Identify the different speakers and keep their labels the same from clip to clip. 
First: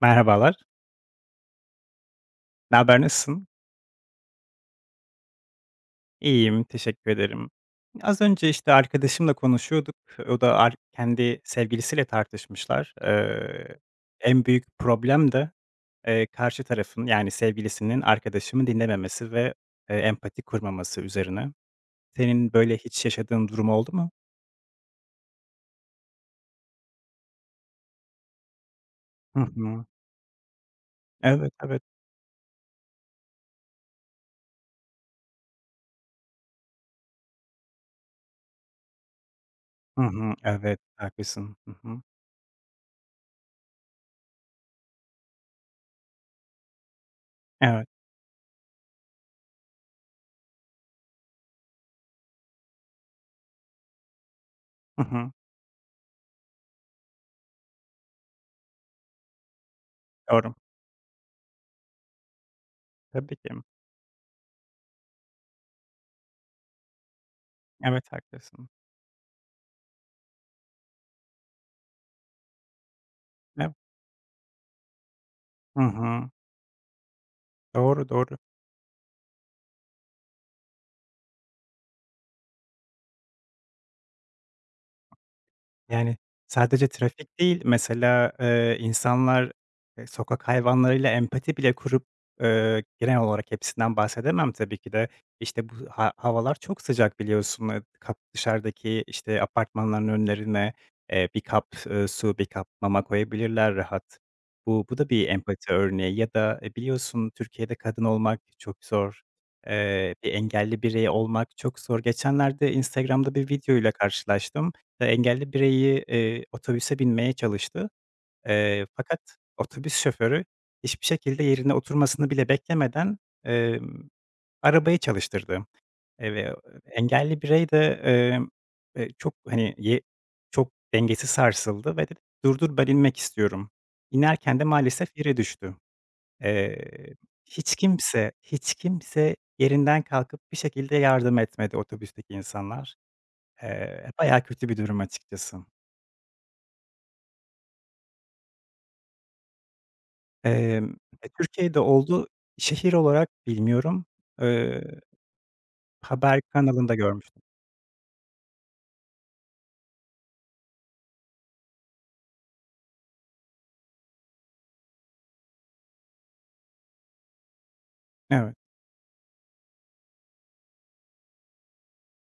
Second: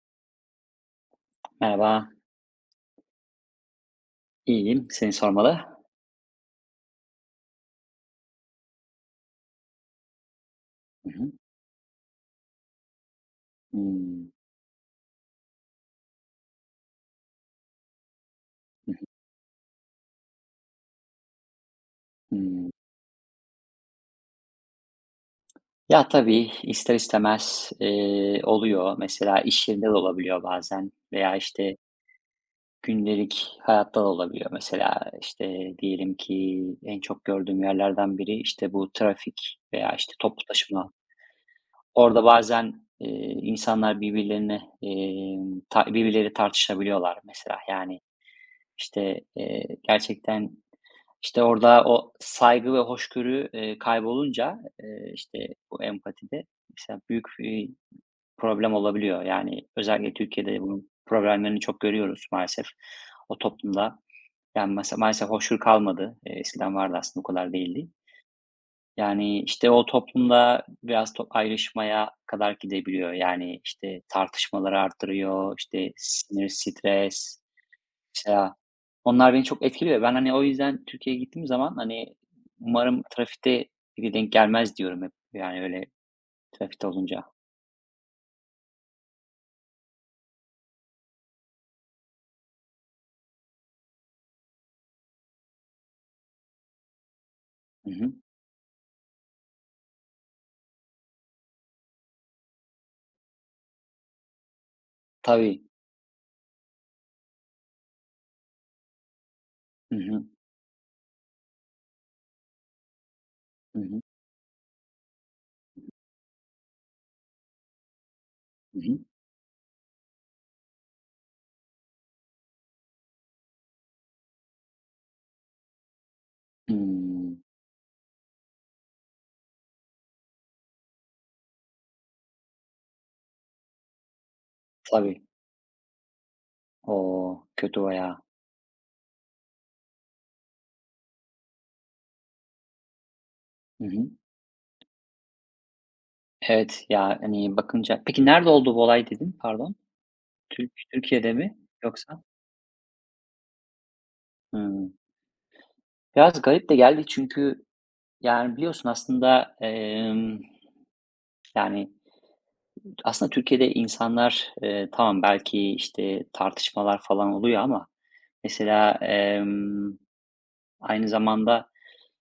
Speaker 1: Merhabalar.
Speaker 2: Merhaba,
Speaker 1: Ne haber nasılsın?
Speaker 2: iyiyim. Seni sormalı.
Speaker 1: İyiyim, teşekkür ederim. Az önce, işte, arkadaşımla konuşuyorduk. O da
Speaker 2: Hı hı.
Speaker 1: kendi sevgilisiyle tartışmışlar. Eee,
Speaker 2: Hımm,
Speaker 1: en büyük problem de, karşı tarafın, yani, sevgilisinin arkadaşımı dinlememesi ve, empati kurmaması üzerine. Senin
Speaker 2: hımm.
Speaker 1: böyle hiç yaşadığın durum oldu mu?
Speaker 2: Ya, tabii, ister istemez, oluyor.
Speaker 1: Hı
Speaker 2: Mesela iş
Speaker 1: hı.
Speaker 2: yerinde de olabiliyor bazen veya,
Speaker 1: Evet,
Speaker 2: işte,
Speaker 1: evet.
Speaker 2: gündelik hayatta da olabiliyor. Mesela, işte, diyelim ki en çok gördüğüm yerlerden biri, işte, bu trafik veya,
Speaker 1: Hı
Speaker 2: işte,
Speaker 1: hı.
Speaker 2: toplu
Speaker 1: Evet,
Speaker 2: taşıma.
Speaker 1: haklısın. Hı hı.
Speaker 2: Orada bazen, insanlar birbirlerine, ta birbirleriyle tartışabiliyorlar mesela.
Speaker 1: Evet.
Speaker 2: Yani, işte, gerçekten İşte, orada o saygı ve hoşgörü, kaybolunca,
Speaker 1: Hı hı.
Speaker 2: işte, bu empatide mesela büyük problem olabiliyor. Yani, özellikle
Speaker 1: Doğru.
Speaker 2: Türkiye'de bunun problemlerini çok görüyoruz maalesef
Speaker 1: Tabii
Speaker 2: o
Speaker 1: ki.
Speaker 2: toplumda. Yani, mesela maalesef hoşgörü kalmadı. Eskiden vardı aslında, bu kadar değildi.
Speaker 1: Evet, haklısın.
Speaker 2: Yani, işte, o toplumda biraz ayrışmaya kadar gidebiliyor. Yani,
Speaker 1: Evet.
Speaker 2: işte, tartışmaları arttırıyor,
Speaker 1: Hı
Speaker 2: işte,
Speaker 1: hı.
Speaker 2: sinir, stres.
Speaker 1: Doğru, doğru.
Speaker 2: Mesela onlar beni çok etkiliyor. Ben, hani, o yüzden Türkiye'ye gittiğim zaman, hani, umarım trafikte biri denk gelmez diyorum hep. Yani, öyle
Speaker 1: Yani,
Speaker 2: trafikte
Speaker 1: sadece
Speaker 2: olunca.
Speaker 1: trafik değil, mesela, insanlar, sokak hayvanlarıyla empati bile kurup, genel olarak hepsinden bahsedemem tabii ki de. İşte bu havalar çok sıcak biliyorsun. Eee,
Speaker 2: Hı hı.
Speaker 1: kap dışarıdaki, işte, apartmanların önlerine, bir kap, su, bir kap mama koyabilirler rahat. Bu da bir
Speaker 2: Tabii.
Speaker 1: empati örneği ya da, biliyorsun Türkiye'de kadın olmak çok zor,
Speaker 2: Hı hı.
Speaker 1: bir engelli birey olmak çok zor. Geçenlerde Instagram'da bir
Speaker 2: Hı
Speaker 1: videoyla
Speaker 2: hı.
Speaker 1: karşılaştım engelli bireyi, otobüse binmeye çalıştı.
Speaker 2: Hı
Speaker 1: Eee,
Speaker 2: hı.
Speaker 1: fakat otobüs şoförü hiçbir şekilde yerine oturmasını bile beklemeden, emm, arabayı çalıştırdı. Ve engelli
Speaker 2: Hımm.
Speaker 1: birey de, çok, hani, çok dengesi sarsıldı ve dedi, "Dur, dur, ben inmek istiyorum." İnerken de maalesef
Speaker 2: Tabii.
Speaker 1: yere düştü. Eee,
Speaker 2: O,
Speaker 1: hiç
Speaker 2: kötü bayağı.
Speaker 1: kimse, hiç kimse yerinden kalkıp bir şekilde yardım etmedi otobüsteki insanlar.
Speaker 2: Hı hı.
Speaker 1: Bayağı kötü bir durum açıkçası.
Speaker 2: Evet, ya, hani, bakınca peki nerede oldu bu olay dedin? Pardon.
Speaker 1: Emm,
Speaker 2: Türkiye'de mi
Speaker 1: Türkiye'de
Speaker 2: yoksa?
Speaker 1: oldu. Şehir olarak bilmiyorum. Eee,
Speaker 2: Hımm.
Speaker 1: haber
Speaker 2: Biraz garip de
Speaker 1: kanalında
Speaker 2: geldi
Speaker 1: görmüştüm.
Speaker 2: çünkü, yani, biliyorsun aslında, yani aslında Türkiye'de insanlar, tamam belki, işte, tartışmalar falan oluyor ama
Speaker 1: Evet.
Speaker 2: mesela, aynı zamanda,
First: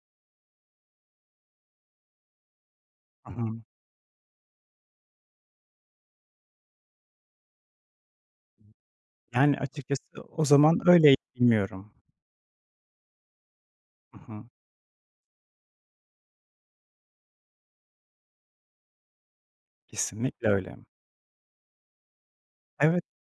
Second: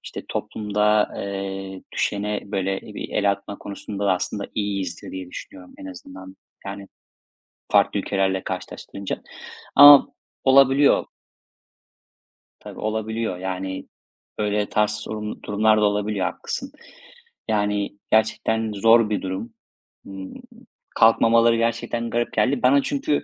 Speaker 2: işte, toplumda, düşene, böyle, bir
Speaker 1: Hı
Speaker 2: el atma
Speaker 1: hı.
Speaker 2: konusunda da aslında iyiyizdir diye düşünüyorum en azından. Yani farklı ülkelerle karşılaştırınca
Speaker 1: Yani, açıkçası
Speaker 2: ama
Speaker 1: o zaman
Speaker 2: olabiliyor.
Speaker 1: öyleydi, bilmiyorum.
Speaker 2: Tabii, olabiliyor. Yani,
Speaker 1: Hı hı.
Speaker 2: böyle ters durumlar da olabiliyor, haklısın. Yani, gerçekten zor bir durum. Imm,
Speaker 1: Kesinlikle öyle.
Speaker 2: Kalkmamaları gerçekten garip geldi. Bana
Speaker 1: Evet.
Speaker 2: çünkü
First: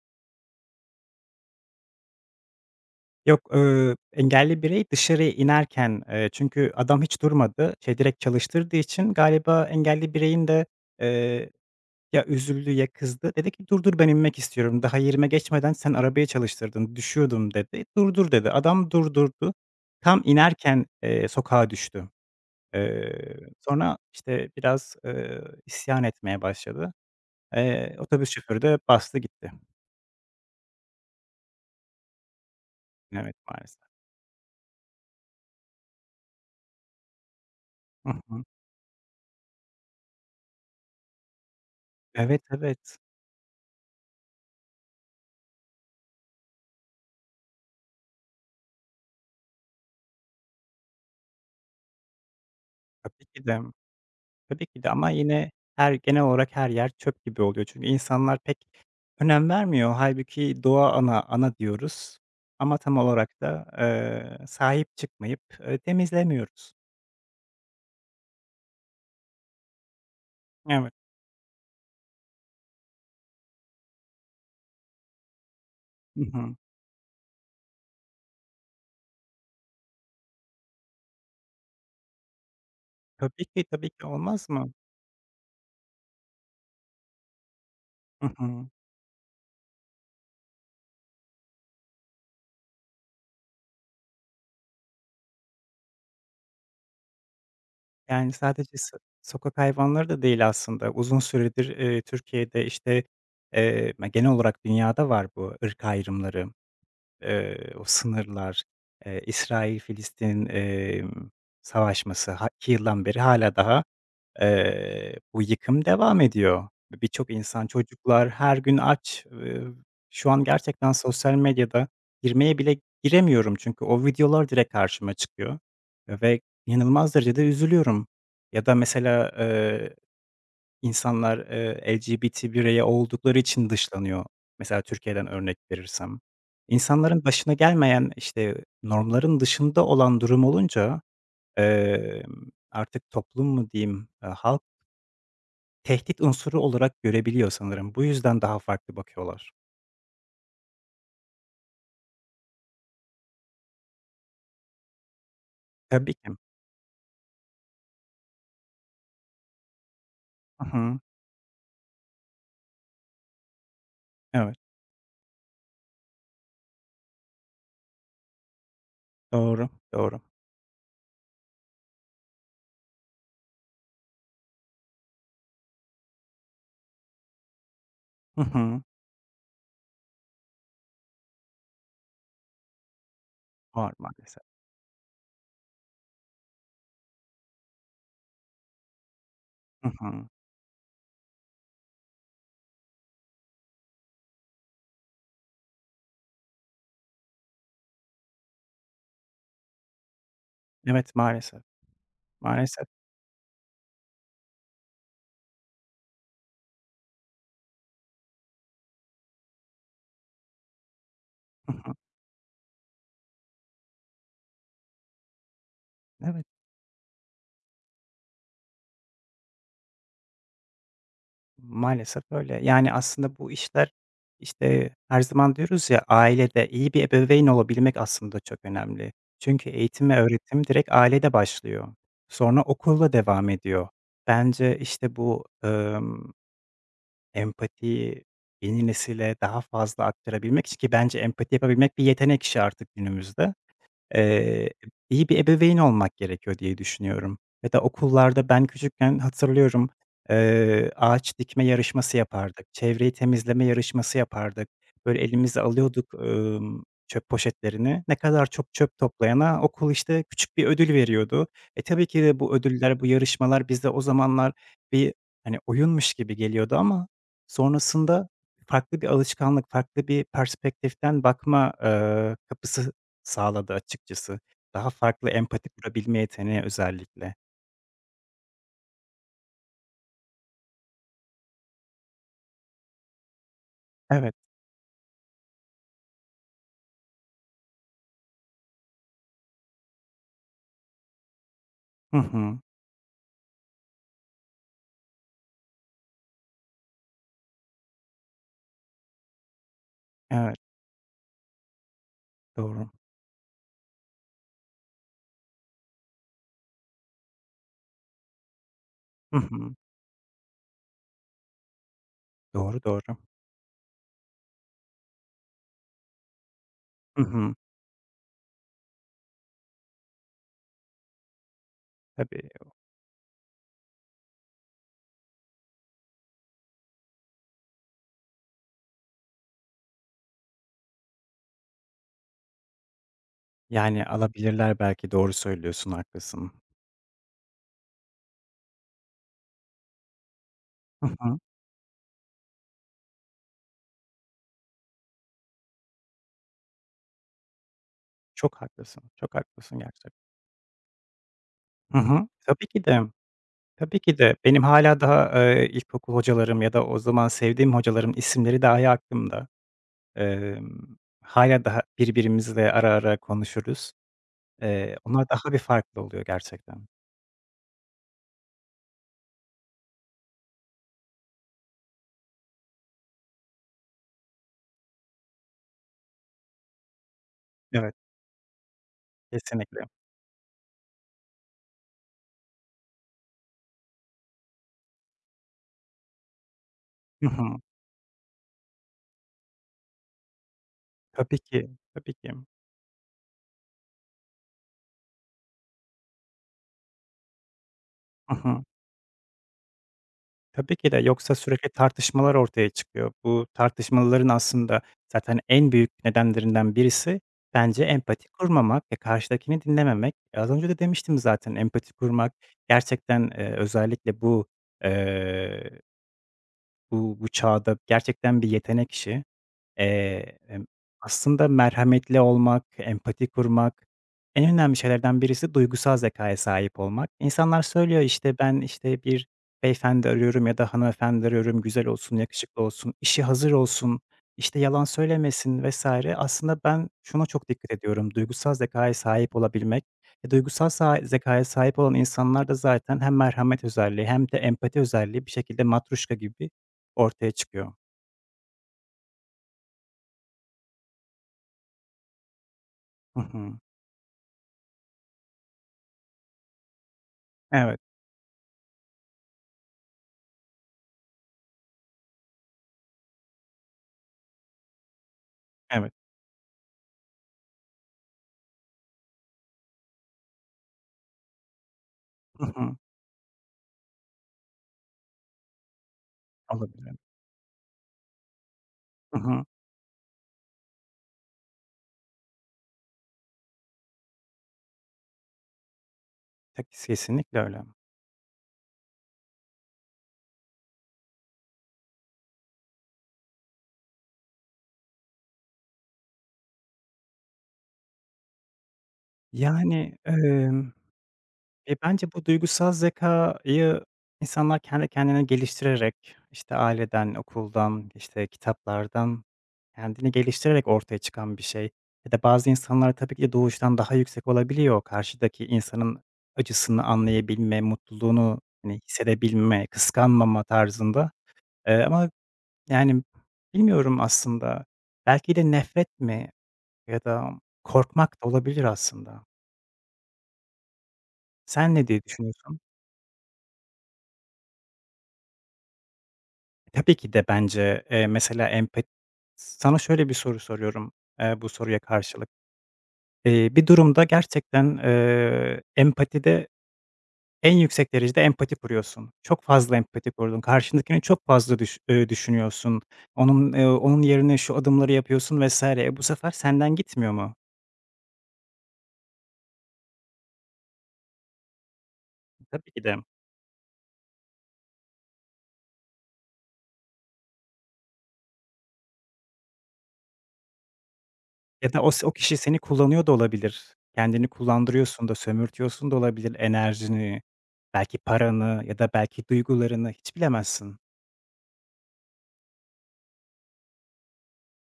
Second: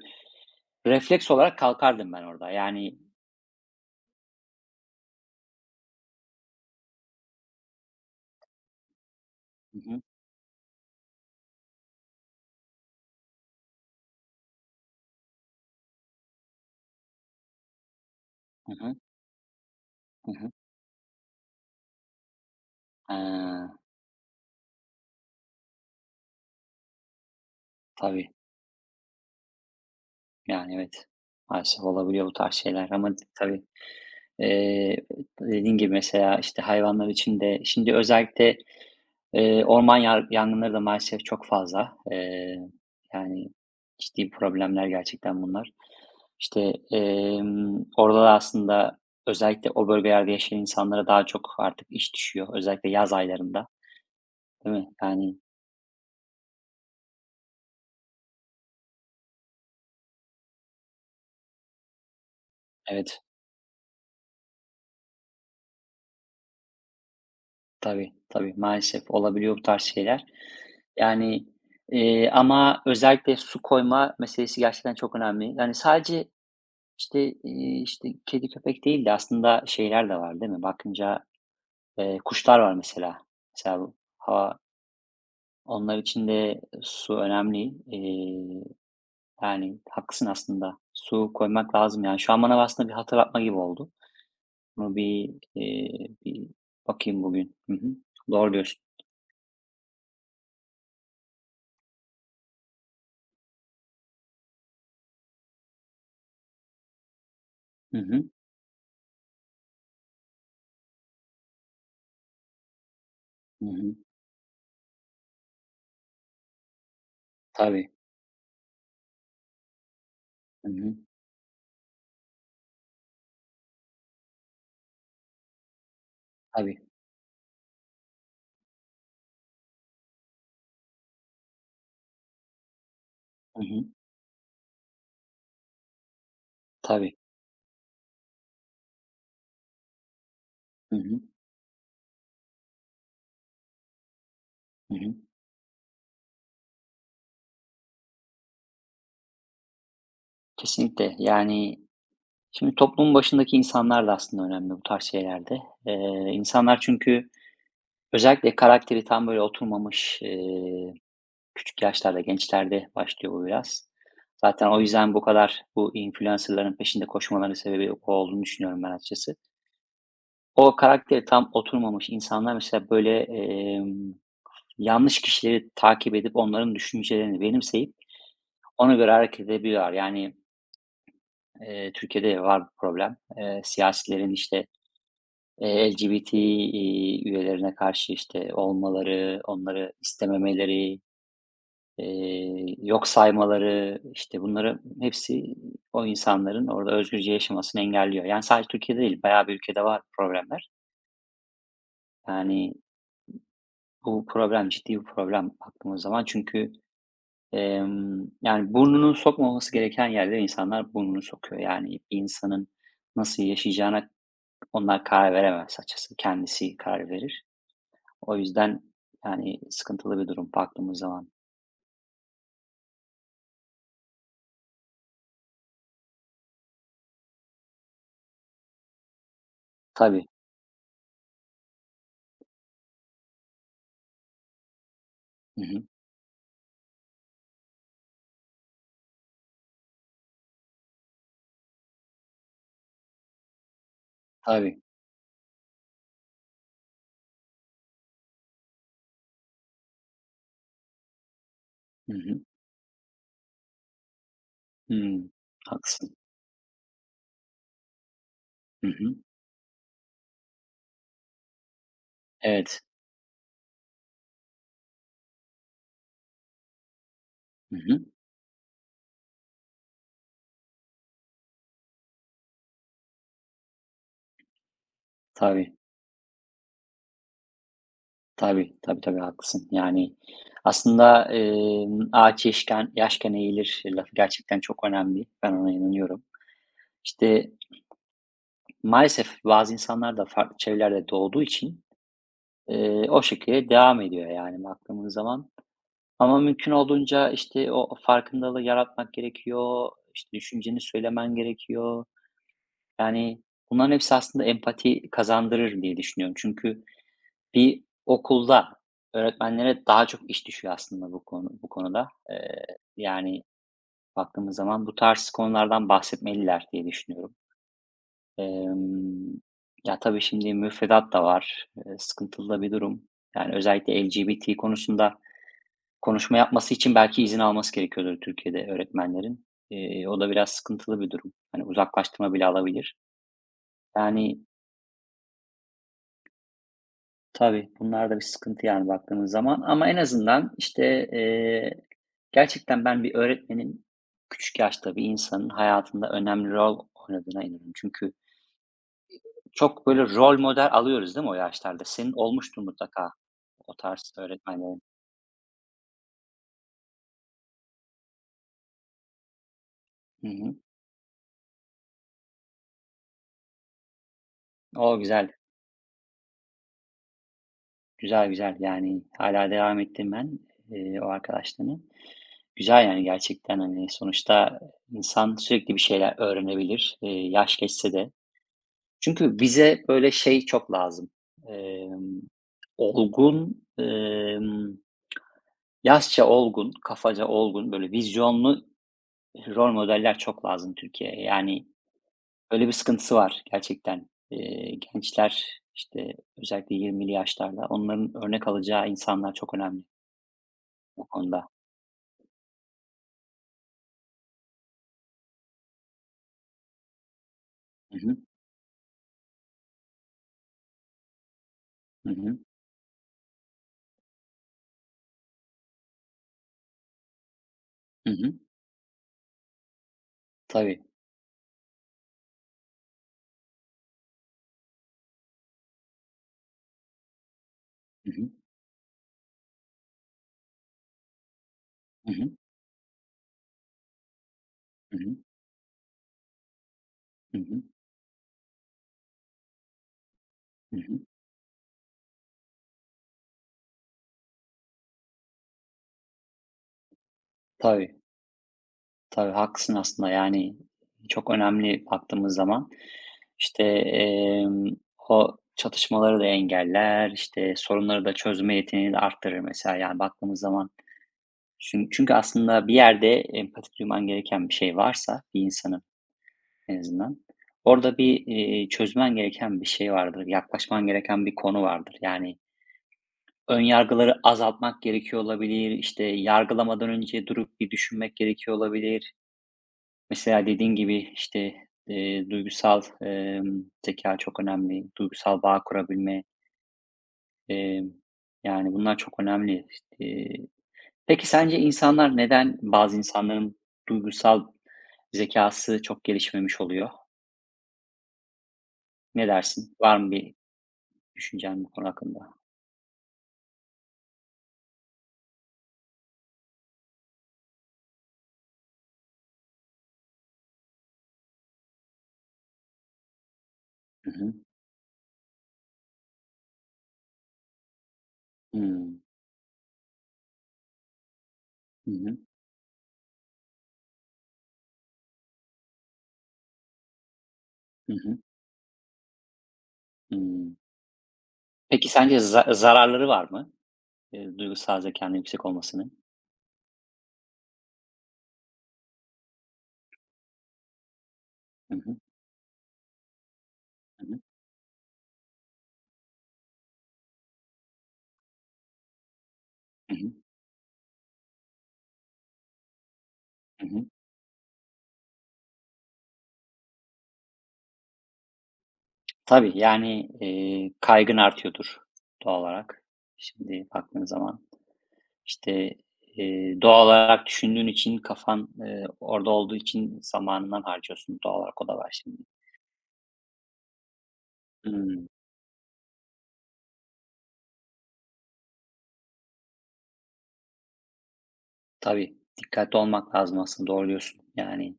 Speaker 2: refleks olarak kalkardım ben orada. Yani
Speaker 1: Yok, engelli birey dışarıya inerken, çünkü adam hiç durmadı, şey, direkt çalıştırdığı için galiba
Speaker 2: hı hı.
Speaker 1: engelli bireyin de, eee Ya, üzüldü ya kızdı. Dedi ki, "Dur, dur ben inmek istiyorum. Daha yerime geçmeden sen arabayı çalıştırdın. Düşüyordum." dedi. "Durdur." dedi.
Speaker 2: Hı
Speaker 1: Adam
Speaker 2: hı.
Speaker 1: durdurdu. Tam
Speaker 2: Hı hı.
Speaker 1: inerken, sokağa düştü. Eee,
Speaker 2: Aaa,
Speaker 1: sonra, işte, biraz, isyan etmeye başladı. Otobüs
Speaker 2: tabii.
Speaker 1: şoförü de bastı gitti.
Speaker 2: Yani, evet. Maalesef olabiliyor bu tarz şeyler ama
Speaker 1: Evet,
Speaker 2: tabii,
Speaker 1: maalesef.
Speaker 2: eee, dediğin gibi mesela, işte, hayvanlar için de şimdi
Speaker 1: Hı hı.
Speaker 2: özellikle orman yangınları da maalesef çok fazla.
Speaker 1: Evet, evet.
Speaker 2: Yani, ciddi problemler gerçekten bunlar. İşte, orada da aslında özellikle o bölgelerde yaşayan insanlara daha çok artık iş düşüyor. Özellikle yaz
Speaker 1: Tabii ki de.
Speaker 2: aylarında,
Speaker 1: Tabii
Speaker 2: değil
Speaker 1: ki
Speaker 2: mi?
Speaker 1: de ama
Speaker 2: Yani,
Speaker 1: yine genel olarak her yer çöp gibi oluyor. Çünkü insanlar pek önem vermiyor. Halbuki doğa ana, ana diyoruz ama tam
Speaker 2: evet,
Speaker 1: olarak da, sahip çıkmayıp, temizlemiyoruz.
Speaker 2: tabii, tabii, maalesef olabiliyor bu tarz şeyler.
Speaker 1: Evet.
Speaker 2: Yani, ama özellikle su koyma meselesi gerçekten çok önemli. Yani
Speaker 1: Hı
Speaker 2: sadece,
Speaker 1: hı.
Speaker 2: işte, işte, kedi köpek değil de aslında şeyler de var, değil mi? Bakınca kuşlar var mesela.
Speaker 1: Tabii ki,
Speaker 2: Mesela
Speaker 1: tabii
Speaker 2: bu
Speaker 1: ki. Olmaz
Speaker 2: hava
Speaker 1: mı?
Speaker 2: onlar için de su önemli.
Speaker 1: Hı hı.
Speaker 2: Yani haklısın aslında. Su koymak lazım yani. Şu an bana aslında bir hatırlatma gibi oldu. Bunu bir, bir bakayım bugün. Hı hı.
Speaker 1: Yani
Speaker 2: Doğru
Speaker 1: sadece
Speaker 2: diyorsun.
Speaker 1: sokak hayvanları da değil aslında. Uzun süredir, Türkiye'de, işte, genel olarak dünyada var bu ırk ayrımları. O
Speaker 2: Hı hı.
Speaker 1: sınırlar, İsrail-Filistin, savaşması 2 yıldan beri hala
Speaker 2: Hı
Speaker 1: daha,
Speaker 2: hı.
Speaker 1: bu yıkım devam ediyor. Birçok insan,
Speaker 2: Tabii.
Speaker 1: çocuklar her gün aç. Şu an
Speaker 2: Hı
Speaker 1: gerçekten
Speaker 2: hı.
Speaker 1: sosyal medyada girmeye bile giremiyorum çünkü o videolar direkt karşıma çıkıyor ve
Speaker 2: Tabii.
Speaker 1: inanılmaz derecede üzülüyorum. Ya da mesela, İnsanlar, LGBT bireyi oldukları
Speaker 2: Hı
Speaker 1: için
Speaker 2: hı.
Speaker 1: dışlanıyor. Mesela Türkiye'den örnek verirsem.
Speaker 2: Tabii.
Speaker 1: İnsanların başına gelmeyen, işte, normların dışında olan durum
Speaker 2: Hı
Speaker 1: olunca,
Speaker 2: hı.
Speaker 1: emm, artık toplum mu diyeyim, halk
Speaker 2: Hı hı.
Speaker 1: tehdit unsuru olarak görebiliyor sanırım. Bu yüzden daha farklı bakıyorlar.
Speaker 2: Kesinlikle. Yani şimdi toplumun başındaki insanlar da aslında önemli bu tarz şeylerde.
Speaker 1: Tabii ki.
Speaker 2: İnsanlar çünkü özellikle karakteri tam böyle oturmamış,
Speaker 1: Hı hı.
Speaker 2: küçük yaşlarda, gençlerde başlıyor bu biraz.
Speaker 1: Evet.
Speaker 2: Zaten o yüzden bu kadar bu influencer'ların peşinde koşmalarının sebebi o olduğunu düşünüyorum ben açıkçası.
Speaker 1: Doğru, doğru.
Speaker 2: O karakteri tam oturmamış insanlar mesela böyle, yanlış kişileri takip edip onların düşüncelerini benimseyip
Speaker 1: Hı hı.
Speaker 2: ona göre hareket edebiliyorlar. Yani, Türkiye'de var bu problem.
Speaker 1: Var
Speaker 2: Siyasilerin
Speaker 1: maalesef.
Speaker 2: işte, LGBT üyelerine karşı işte olmaları,
Speaker 1: Hı
Speaker 2: onları
Speaker 1: hı.
Speaker 2: istememeleri, yok saymaları, işte, bunları hepsi o insanların orada özgürce yaşamasını engelliyor. Yani, sadece Türkiye'de değil, bayağı bir ülkede var problemler.
Speaker 1: Evet, maalesef.
Speaker 2: Yani,
Speaker 1: Maalesef.
Speaker 2: bu problem ciddi bir problem baktığımız zaman. Çünkü, yani, burnunu sokmaması gereken yerlere insanlar burnunu sokuyor.
Speaker 1: Hı
Speaker 2: Yani,
Speaker 1: hı.
Speaker 2: bir insanın nasıl yaşayacağına onlar karar veremez açıkçası.
Speaker 1: Evet.
Speaker 2: Kendisi karar verir. O yüzden, yani, sıkıntılı bir durum baktığımız zaman.
Speaker 1: Maalesef öyle. Yani, aslında bu işler, işte, her zaman diyoruz ya, ailede iyi bir ebeveyn olabilmek aslında çok önemli. Çünkü eğitim ve
Speaker 2: Tabii.
Speaker 1: öğretim direkt ailede başlıyor. Sonra okulla devam ediyor. Bence, işte, bu,
Speaker 2: Hı hı.
Speaker 1: empatiyi yeni nesile daha fazla aktarabilmek için ki bence empati yapabilmek bir yetenek işi artık günümüzde. Eee,
Speaker 2: Tabii.
Speaker 1: iyi bir ebeveyn olmak gerekiyor diye düşünüyorum ya da okullarda ben küçükken hatırlıyorum, ağaç dikme
Speaker 2: Hı
Speaker 1: yarışması
Speaker 2: hı.
Speaker 1: yapardık, çevreyi temizleme yarışması yapardık. Böyle
Speaker 2: Hımm.
Speaker 1: elimize alıyorduk,
Speaker 2: Haklısın.
Speaker 1: çöp poşetlerini. Ne kadar çok
Speaker 2: Hı
Speaker 1: çöp
Speaker 2: hı.
Speaker 1: toplayana okul, işte, küçük bir ödül veriyordu. Tabii ki de bu
Speaker 2: Evet.
Speaker 1: ödüller, bu yarışmalar bize o zamanlar bir, hani, oyunmuş gibi geliyordu ama
Speaker 2: Hı hı.
Speaker 1: sonrasında farklı bir alışkanlık, farklı bir perspektiften bakma, kapısı sağladı açıkçası. Daha farklı empati
Speaker 2: Tabii,
Speaker 1: kurabilme yeteneği özellikle.
Speaker 2: tabii, haklısın. Yani, aslında, "Ağaç yaşken eğilir." lafı
Speaker 1: Evet.
Speaker 2: gerçekten çok önemli. Ben ona inanıyorum. İşte, maalesef bazı insanlar da farklı çevrelerde doğduğu için,
Speaker 1: Hı hı.
Speaker 2: o şekilde devam ediyor, yani, baktığımız zaman. Ama mümkün olduğunca, işte, o farkındalığı yaratmak gerekiyor, İşte
Speaker 1: Evet,
Speaker 2: düşünceni söylemen gerekiyor.
Speaker 1: doğru.
Speaker 2: Yani, bunların hepsi aslında empati kazandırır diye düşünüyorum. Çünkü bir okulda
Speaker 1: Hı hı.
Speaker 2: öğretmenlere daha çok iş düşüyor aslında bu konuda.
Speaker 1: Doğru, doğru.
Speaker 2: Yani baktığımız zaman bu tarz konulardan bahsetmeliler diye
Speaker 1: Hı
Speaker 2: düşünüyorum.
Speaker 1: hı.
Speaker 2: Emm, ya, tabii şimdi müfredat da var.
Speaker 1: Tabii,
Speaker 2: Sıkıntılı da bir durum. Yani özellikle LGBT konusunda konuşma yapması için belki izin alması gerekiyordur Türkiye'de öğretmenlerin. O da biraz sıkıntılı bir durum. Hani, uzaklaştırma bile alabilir.
Speaker 1: yani,
Speaker 2: Yani
Speaker 1: alabilirler belki. Doğru söylüyorsun, haklısın.
Speaker 2: tabii, bunlar da bir sıkıntı yani baktığımız zaman ama en azından,
Speaker 1: Hı
Speaker 2: işte,
Speaker 1: hı.
Speaker 2: gerçekten ben bir öğretmenin küçük yaşta bir insanın hayatında önemli rol oynadığına inanıyorum. Çünkü
Speaker 1: Çok haklısın, çok haklısın
Speaker 2: çok böyle
Speaker 1: gerçekten.
Speaker 2: rol model alıyoruz değil mi o yaşlarda?
Speaker 1: Hı
Speaker 2: Senin
Speaker 1: hı.
Speaker 2: olmuştur
Speaker 1: Tabii ki de,
Speaker 2: mutlaka o
Speaker 1: tabii
Speaker 2: tarz
Speaker 1: ki de. Benim
Speaker 2: öğretmenlerin.
Speaker 1: hâlâ daha, ilkokul hocalarım ya da o zaman sevdiğim hocalarım isimleri dahi aklımda.
Speaker 2: Hı hı.
Speaker 1: Emm, hâlâ daha birbirimizle ara ara konuşuruz. Eee,
Speaker 2: O
Speaker 1: onlar
Speaker 2: güzel,
Speaker 1: daha bir farklı oluyor gerçekten.
Speaker 2: güzel. Yani hala devam ettirmen, o arkadaşlarını. Güzel yani gerçekten, hani, sonuçta insan sürekli bir şeyler öğrenebilir, yaş geçse
Speaker 1: Evet,
Speaker 2: de. Çünkü
Speaker 1: kesinlikle.
Speaker 2: bize böyle şey çok lazım. Emm, olgun, yaşça olgun,
Speaker 1: Hı
Speaker 2: kafaca
Speaker 1: hı.
Speaker 2: olgun, böyle vizyonlu rol modeller çok lazım Türkiye'ye.
Speaker 1: Tabii
Speaker 2: Yani,
Speaker 1: ki, tabii ki.
Speaker 2: öyle bir sıkıntısı var gerçekten. Gençler, işte, özellikle 20'li yaşlarda onların
Speaker 1: Hı
Speaker 2: örnek
Speaker 1: hı.
Speaker 2: alacağı insanlar çok önemli
Speaker 1: Tabii ki de
Speaker 2: bu
Speaker 1: yoksa
Speaker 2: konuda.
Speaker 1: sürekli tartışmalar ortaya çıkıyor. Bu tartışmaların aslında zaten en büyük nedenlerinden birisi bence
Speaker 2: Hı hı.
Speaker 1: empati kurmamak ve karşıdakini dinlememek. Az önce de demiştim zaten empati
Speaker 2: Hı
Speaker 1: kurmak
Speaker 2: hı.
Speaker 1: gerçekten, eee, özellikle bu, eee Bu bu çağda
Speaker 2: Hı hı.
Speaker 1: gerçekten bir yetenek işi. Eee, emm,
Speaker 2: Tabii.
Speaker 1: aslında merhametli olmak, empati kurmak, en önemli şeylerden birisi duygusal zekâya sahip olmak. İnsanlar söylüyor,
Speaker 2: Hı hı.
Speaker 1: işte, ben, işte, bir beyefendi arıyorum ya da hanımefendi arıyorum, güzel
Speaker 2: Hı
Speaker 1: olsun,
Speaker 2: hı.
Speaker 1: yakışıklı olsun, işi hazır olsun, işte, yalan
Speaker 2: Hı hı.
Speaker 1: söylemesin vesaire. Aslında ben şuna
Speaker 2: Hı
Speaker 1: çok
Speaker 2: hı.
Speaker 1: dikkat ediyorum, duygusal zekâya sahip olabilmek. E, duygusal
Speaker 2: Hı
Speaker 1: sa
Speaker 2: hı.
Speaker 1: zekâya sahip olan insanlar da zaten hem merhamet özelliği hem de empati özelliği bir şekilde matruşka gibi ortaya çıkıyor.
Speaker 2: Tabii. Tabii, haklısın aslında, yani, çok önemli baktığımız zaman.
Speaker 1: Hı hı.
Speaker 2: İşte, o çatışmaları da engeller, işte,
Speaker 1: Evet,
Speaker 2: sorunları da çözme yeteneğini de arttırır mesela, yani, baktığımız zaman. Çünkü aslında bir yerde empati duyman gereken bir şey varsa bir insanın
Speaker 1: evet.
Speaker 2: en azından, orada bir, çözmen gereken bir şey vardır, yaklaşman gereken bir konu vardır. Yani,
Speaker 1: Hı hı.
Speaker 2: ön yargıları azaltmak gerekiyor olabilir, işte, yargılamadan
Speaker 1: Olabilir.
Speaker 2: önce durup bir düşünmek gerekiyor olabilir.
Speaker 1: Hı hı.
Speaker 2: Mesela dediğin gibi, işte, duygusal, zekâ çok önemli, duygusal bağ kurabilme,
Speaker 1: Ta kes kesinlikle öyle.
Speaker 2: emm, yani, bunlar çok önemli. İii, peki sence insanlar neden bazı insanların duygusal zekası çok gelişmemiş oluyor? Ne dersin?
Speaker 1: Yani,
Speaker 2: Var mı bir düşüncen bu konu
Speaker 1: bence bu
Speaker 2: hakkında?
Speaker 1: duygusal zekâyı insanlar kendi kendine geliştirerek, işte, aileden, okuldan, işte, kitaplardan kendini geliştirerek ortaya çıkan bir şey. Ya da bazı insanlar tabii ki doğuştan daha
Speaker 2: Hı
Speaker 1: yüksek
Speaker 2: hı.
Speaker 1: olabiliyor. Karşıdaki insanın acısını anlayabilme, mutluluğunu, hani,
Speaker 2: Hımm.
Speaker 1: hissedebilme, kıskanmama tarzında. Eee,
Speaker 2: Hı
Speaker 1: ama,
Speaker 2: hı.
Speaker 1: yani, bilmiyorum aslında. Belki de nefret mi? Ya da
Speaker 2: Hı hı.
Speaker 1: korkmak da olabilir aslında.
Speaker 2: Hımm.
Speaker 1: Sen ne
Speaker 2: Peki
Speaker 1: diye
Speaker 2: sence
Speaker 1: düşünüyorsun?
Speaker 2: zararları var mı, duygusal zekanın yüksek olmasının?
Speaker 1: Tabii ki de bence, mesela sana şöyle bir soru soruyorum, bu
Speaker 2: Hı
Speaker 1: soruya
Speaker 2: hı.
Speaker 1: karşılık. Bir durumda
Speaker 2: Hı hı.
Speaker 1: gerçekten, empatide en yüksek derecede empati kuruyorsun. Çok fazla
Speaker 2: Hı hı.
Speaker 1: empati kurdun. Karşındakini çok fazla düşünüyorsun. Onun, eee,
Speaker 2: Hı hı.
Speaker 1: onun yerine şu adımları yapıyorsun vesaire. Bu sefer senden gitmiyor mu?
Speaker 2: Tabii, yani, kaygın artıyordur doğal
Speaker 1: Tabii ki
Speaker 2: olarak.
Speaker 1: de.
Speaker 2: Şimdi baktığın zaman, işte, doğal olarak düşündüğün için kafan, orada olduğu için zamanından harcıyorsun. Doğal olarak o
Speaker 1: Ya
Speaker 2: da
Speaker 1: da
Speaker 2: var
Speaker 1: o
Speaker 2: şimdi.
Speaker 1: kişi seni kullanıyor da olabilir. Kendini kullandırıyorsun
Speaker 2: Hımm.
Speaker 1: da, sömürtüyorsun da olabilir enerjini, belki paranı ya da belki duygularını, hiç bilemezsin.
Speaker 2: Tabii, dikkatli olmak lazım aslında, doğru diyorsun. Yani,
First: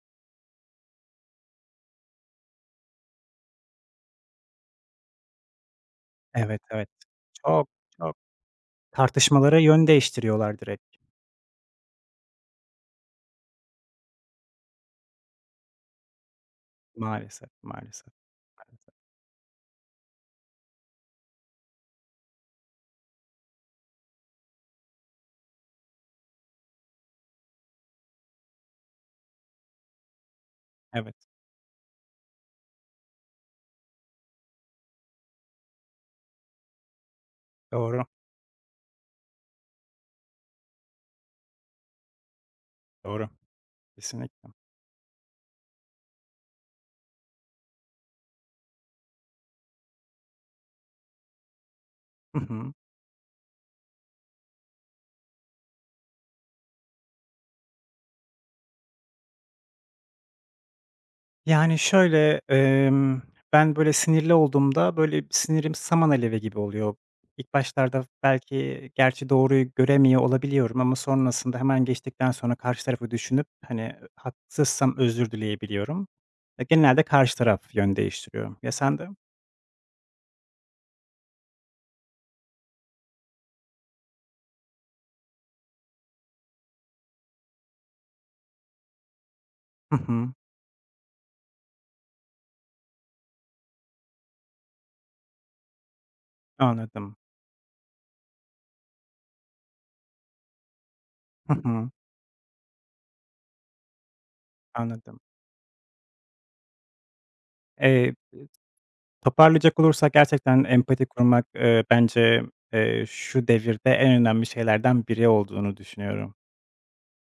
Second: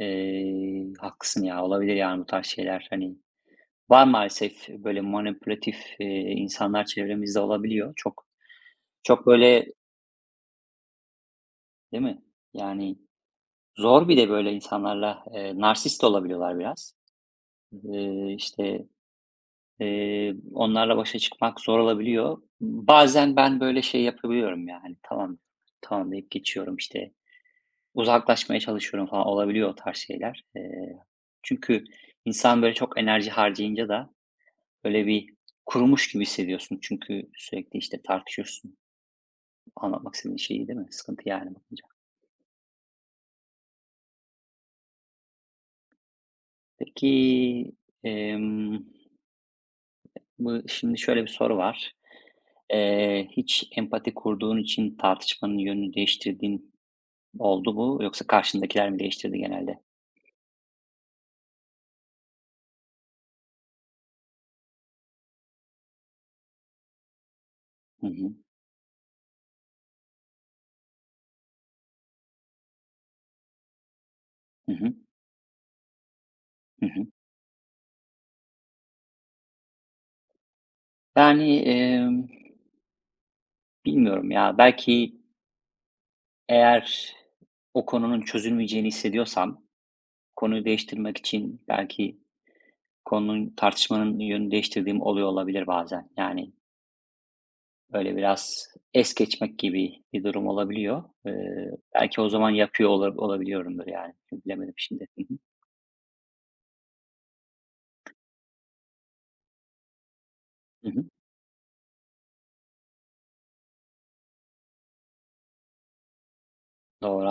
Speaker 2: haklısın ya, olabilir yani bu tarz şeyler. Hani, var maalesef böyle manipülatif,
Speaker 1: Evet,
Speaker 2: insanlar
Speaker 1: evet.
Speaker 2: çevremizde
Speaker 1: Çok,
Speaker 2: olabiliyor.
Speaker 1: çok.
Speaker 2: Çok çok
Speaker 1: Tartışmalara
Speaker 2: böyle
Speaker 1: yön değiştiriyorlar direkt.
Speaker 2: Değil mi? Yani zor bir de böyle insanlarla, narsist olabiliyorlar biraz.
Speaker 1: Maalesef, maalesef,
Speaker 2: İşte,
Speaker 1: maalesef.
Speaker 2: onlarla başa çıkmak zor olabiliyor. Bazen ben böyle şey yapabiliyorum yani "Tamam, tamam." deyip geçiyorum, işte, uzaklaşmaya çalışıyorum falan olabiliyor o tarz şeyler.
Speaker 1: Evet,
Speaker 2: Çünkü insan böyle çok enerji harcayınca da böyle bir kurumuş gibi hissediyorsun. Çünkü sürekli, işte,
Speaker 1: doğru,
Speaker 2: tartışıyorsun anlatmak istediğin şeyi değil mi? Sıkıntı yani bakınca.
Speaker 1: doğru. Kesinlikle.
Speaker 2: Peki, emm, bu şimdi şöyle bir soru var.
Speaker 1: Hı hı.
Speaker 2: Hiç empati kurduğun için tartışmanın yönünü değiştirdiğin oldu mu yoksa karşındakiler mi değiştirdi genelde?
Speaker 1: Yani, şöyle, ben, böyle, sinirli olduğumda, böyle, sinirim saman alevi gibi oluyor. İlk başlarda
Speaker 2: Hı hı.
Speaker 1: belki gerçi doğruyu göremiyor olabiliyorum ama sonrasında hemen geçtikten sonra karşı tarafı düşünüp, hani,
Speaker 2: Hı hı.
Speaker 1: haksızsam özür dileyebiliyorum. E,
Speaker 2: Hı
Speaker 1: genelde
Speaker 2: hı.
Speaker 1: karşı taraf yön değiştiriyor. Ya, sen de?
Speaker 2: Yani, bilmiyorum ya, belki eğer o konunun çözülmeyeceğini hissediyorsam
Speaker 1: Hı hı,
Speaker 2: konuyu değiştirmek için belki tartışmanın yönünü değiştirdiğim oluyor olabilir bazen. Yani,
Speaker 1: anladım.
Speaker 2: böyle biraz es geçmek gibi bir durum olabiliyor.
Speaker 1: Hı hı,
Speaker 2: Belki o zaman yapıyor olabiliyorumdur yani. Bilemedim şimdi.
Speaker 1: anladım.
Speaker 2: Hı hı.
Speaker 1: E toparlayacak olursak gerçekten
Speaker 2: Hı hı.
Speaker 1: empati kurmak, bence, şu devirde en önemli şeylerden biri olduğunu düşünüyorum.
Speaker 2: Doğru.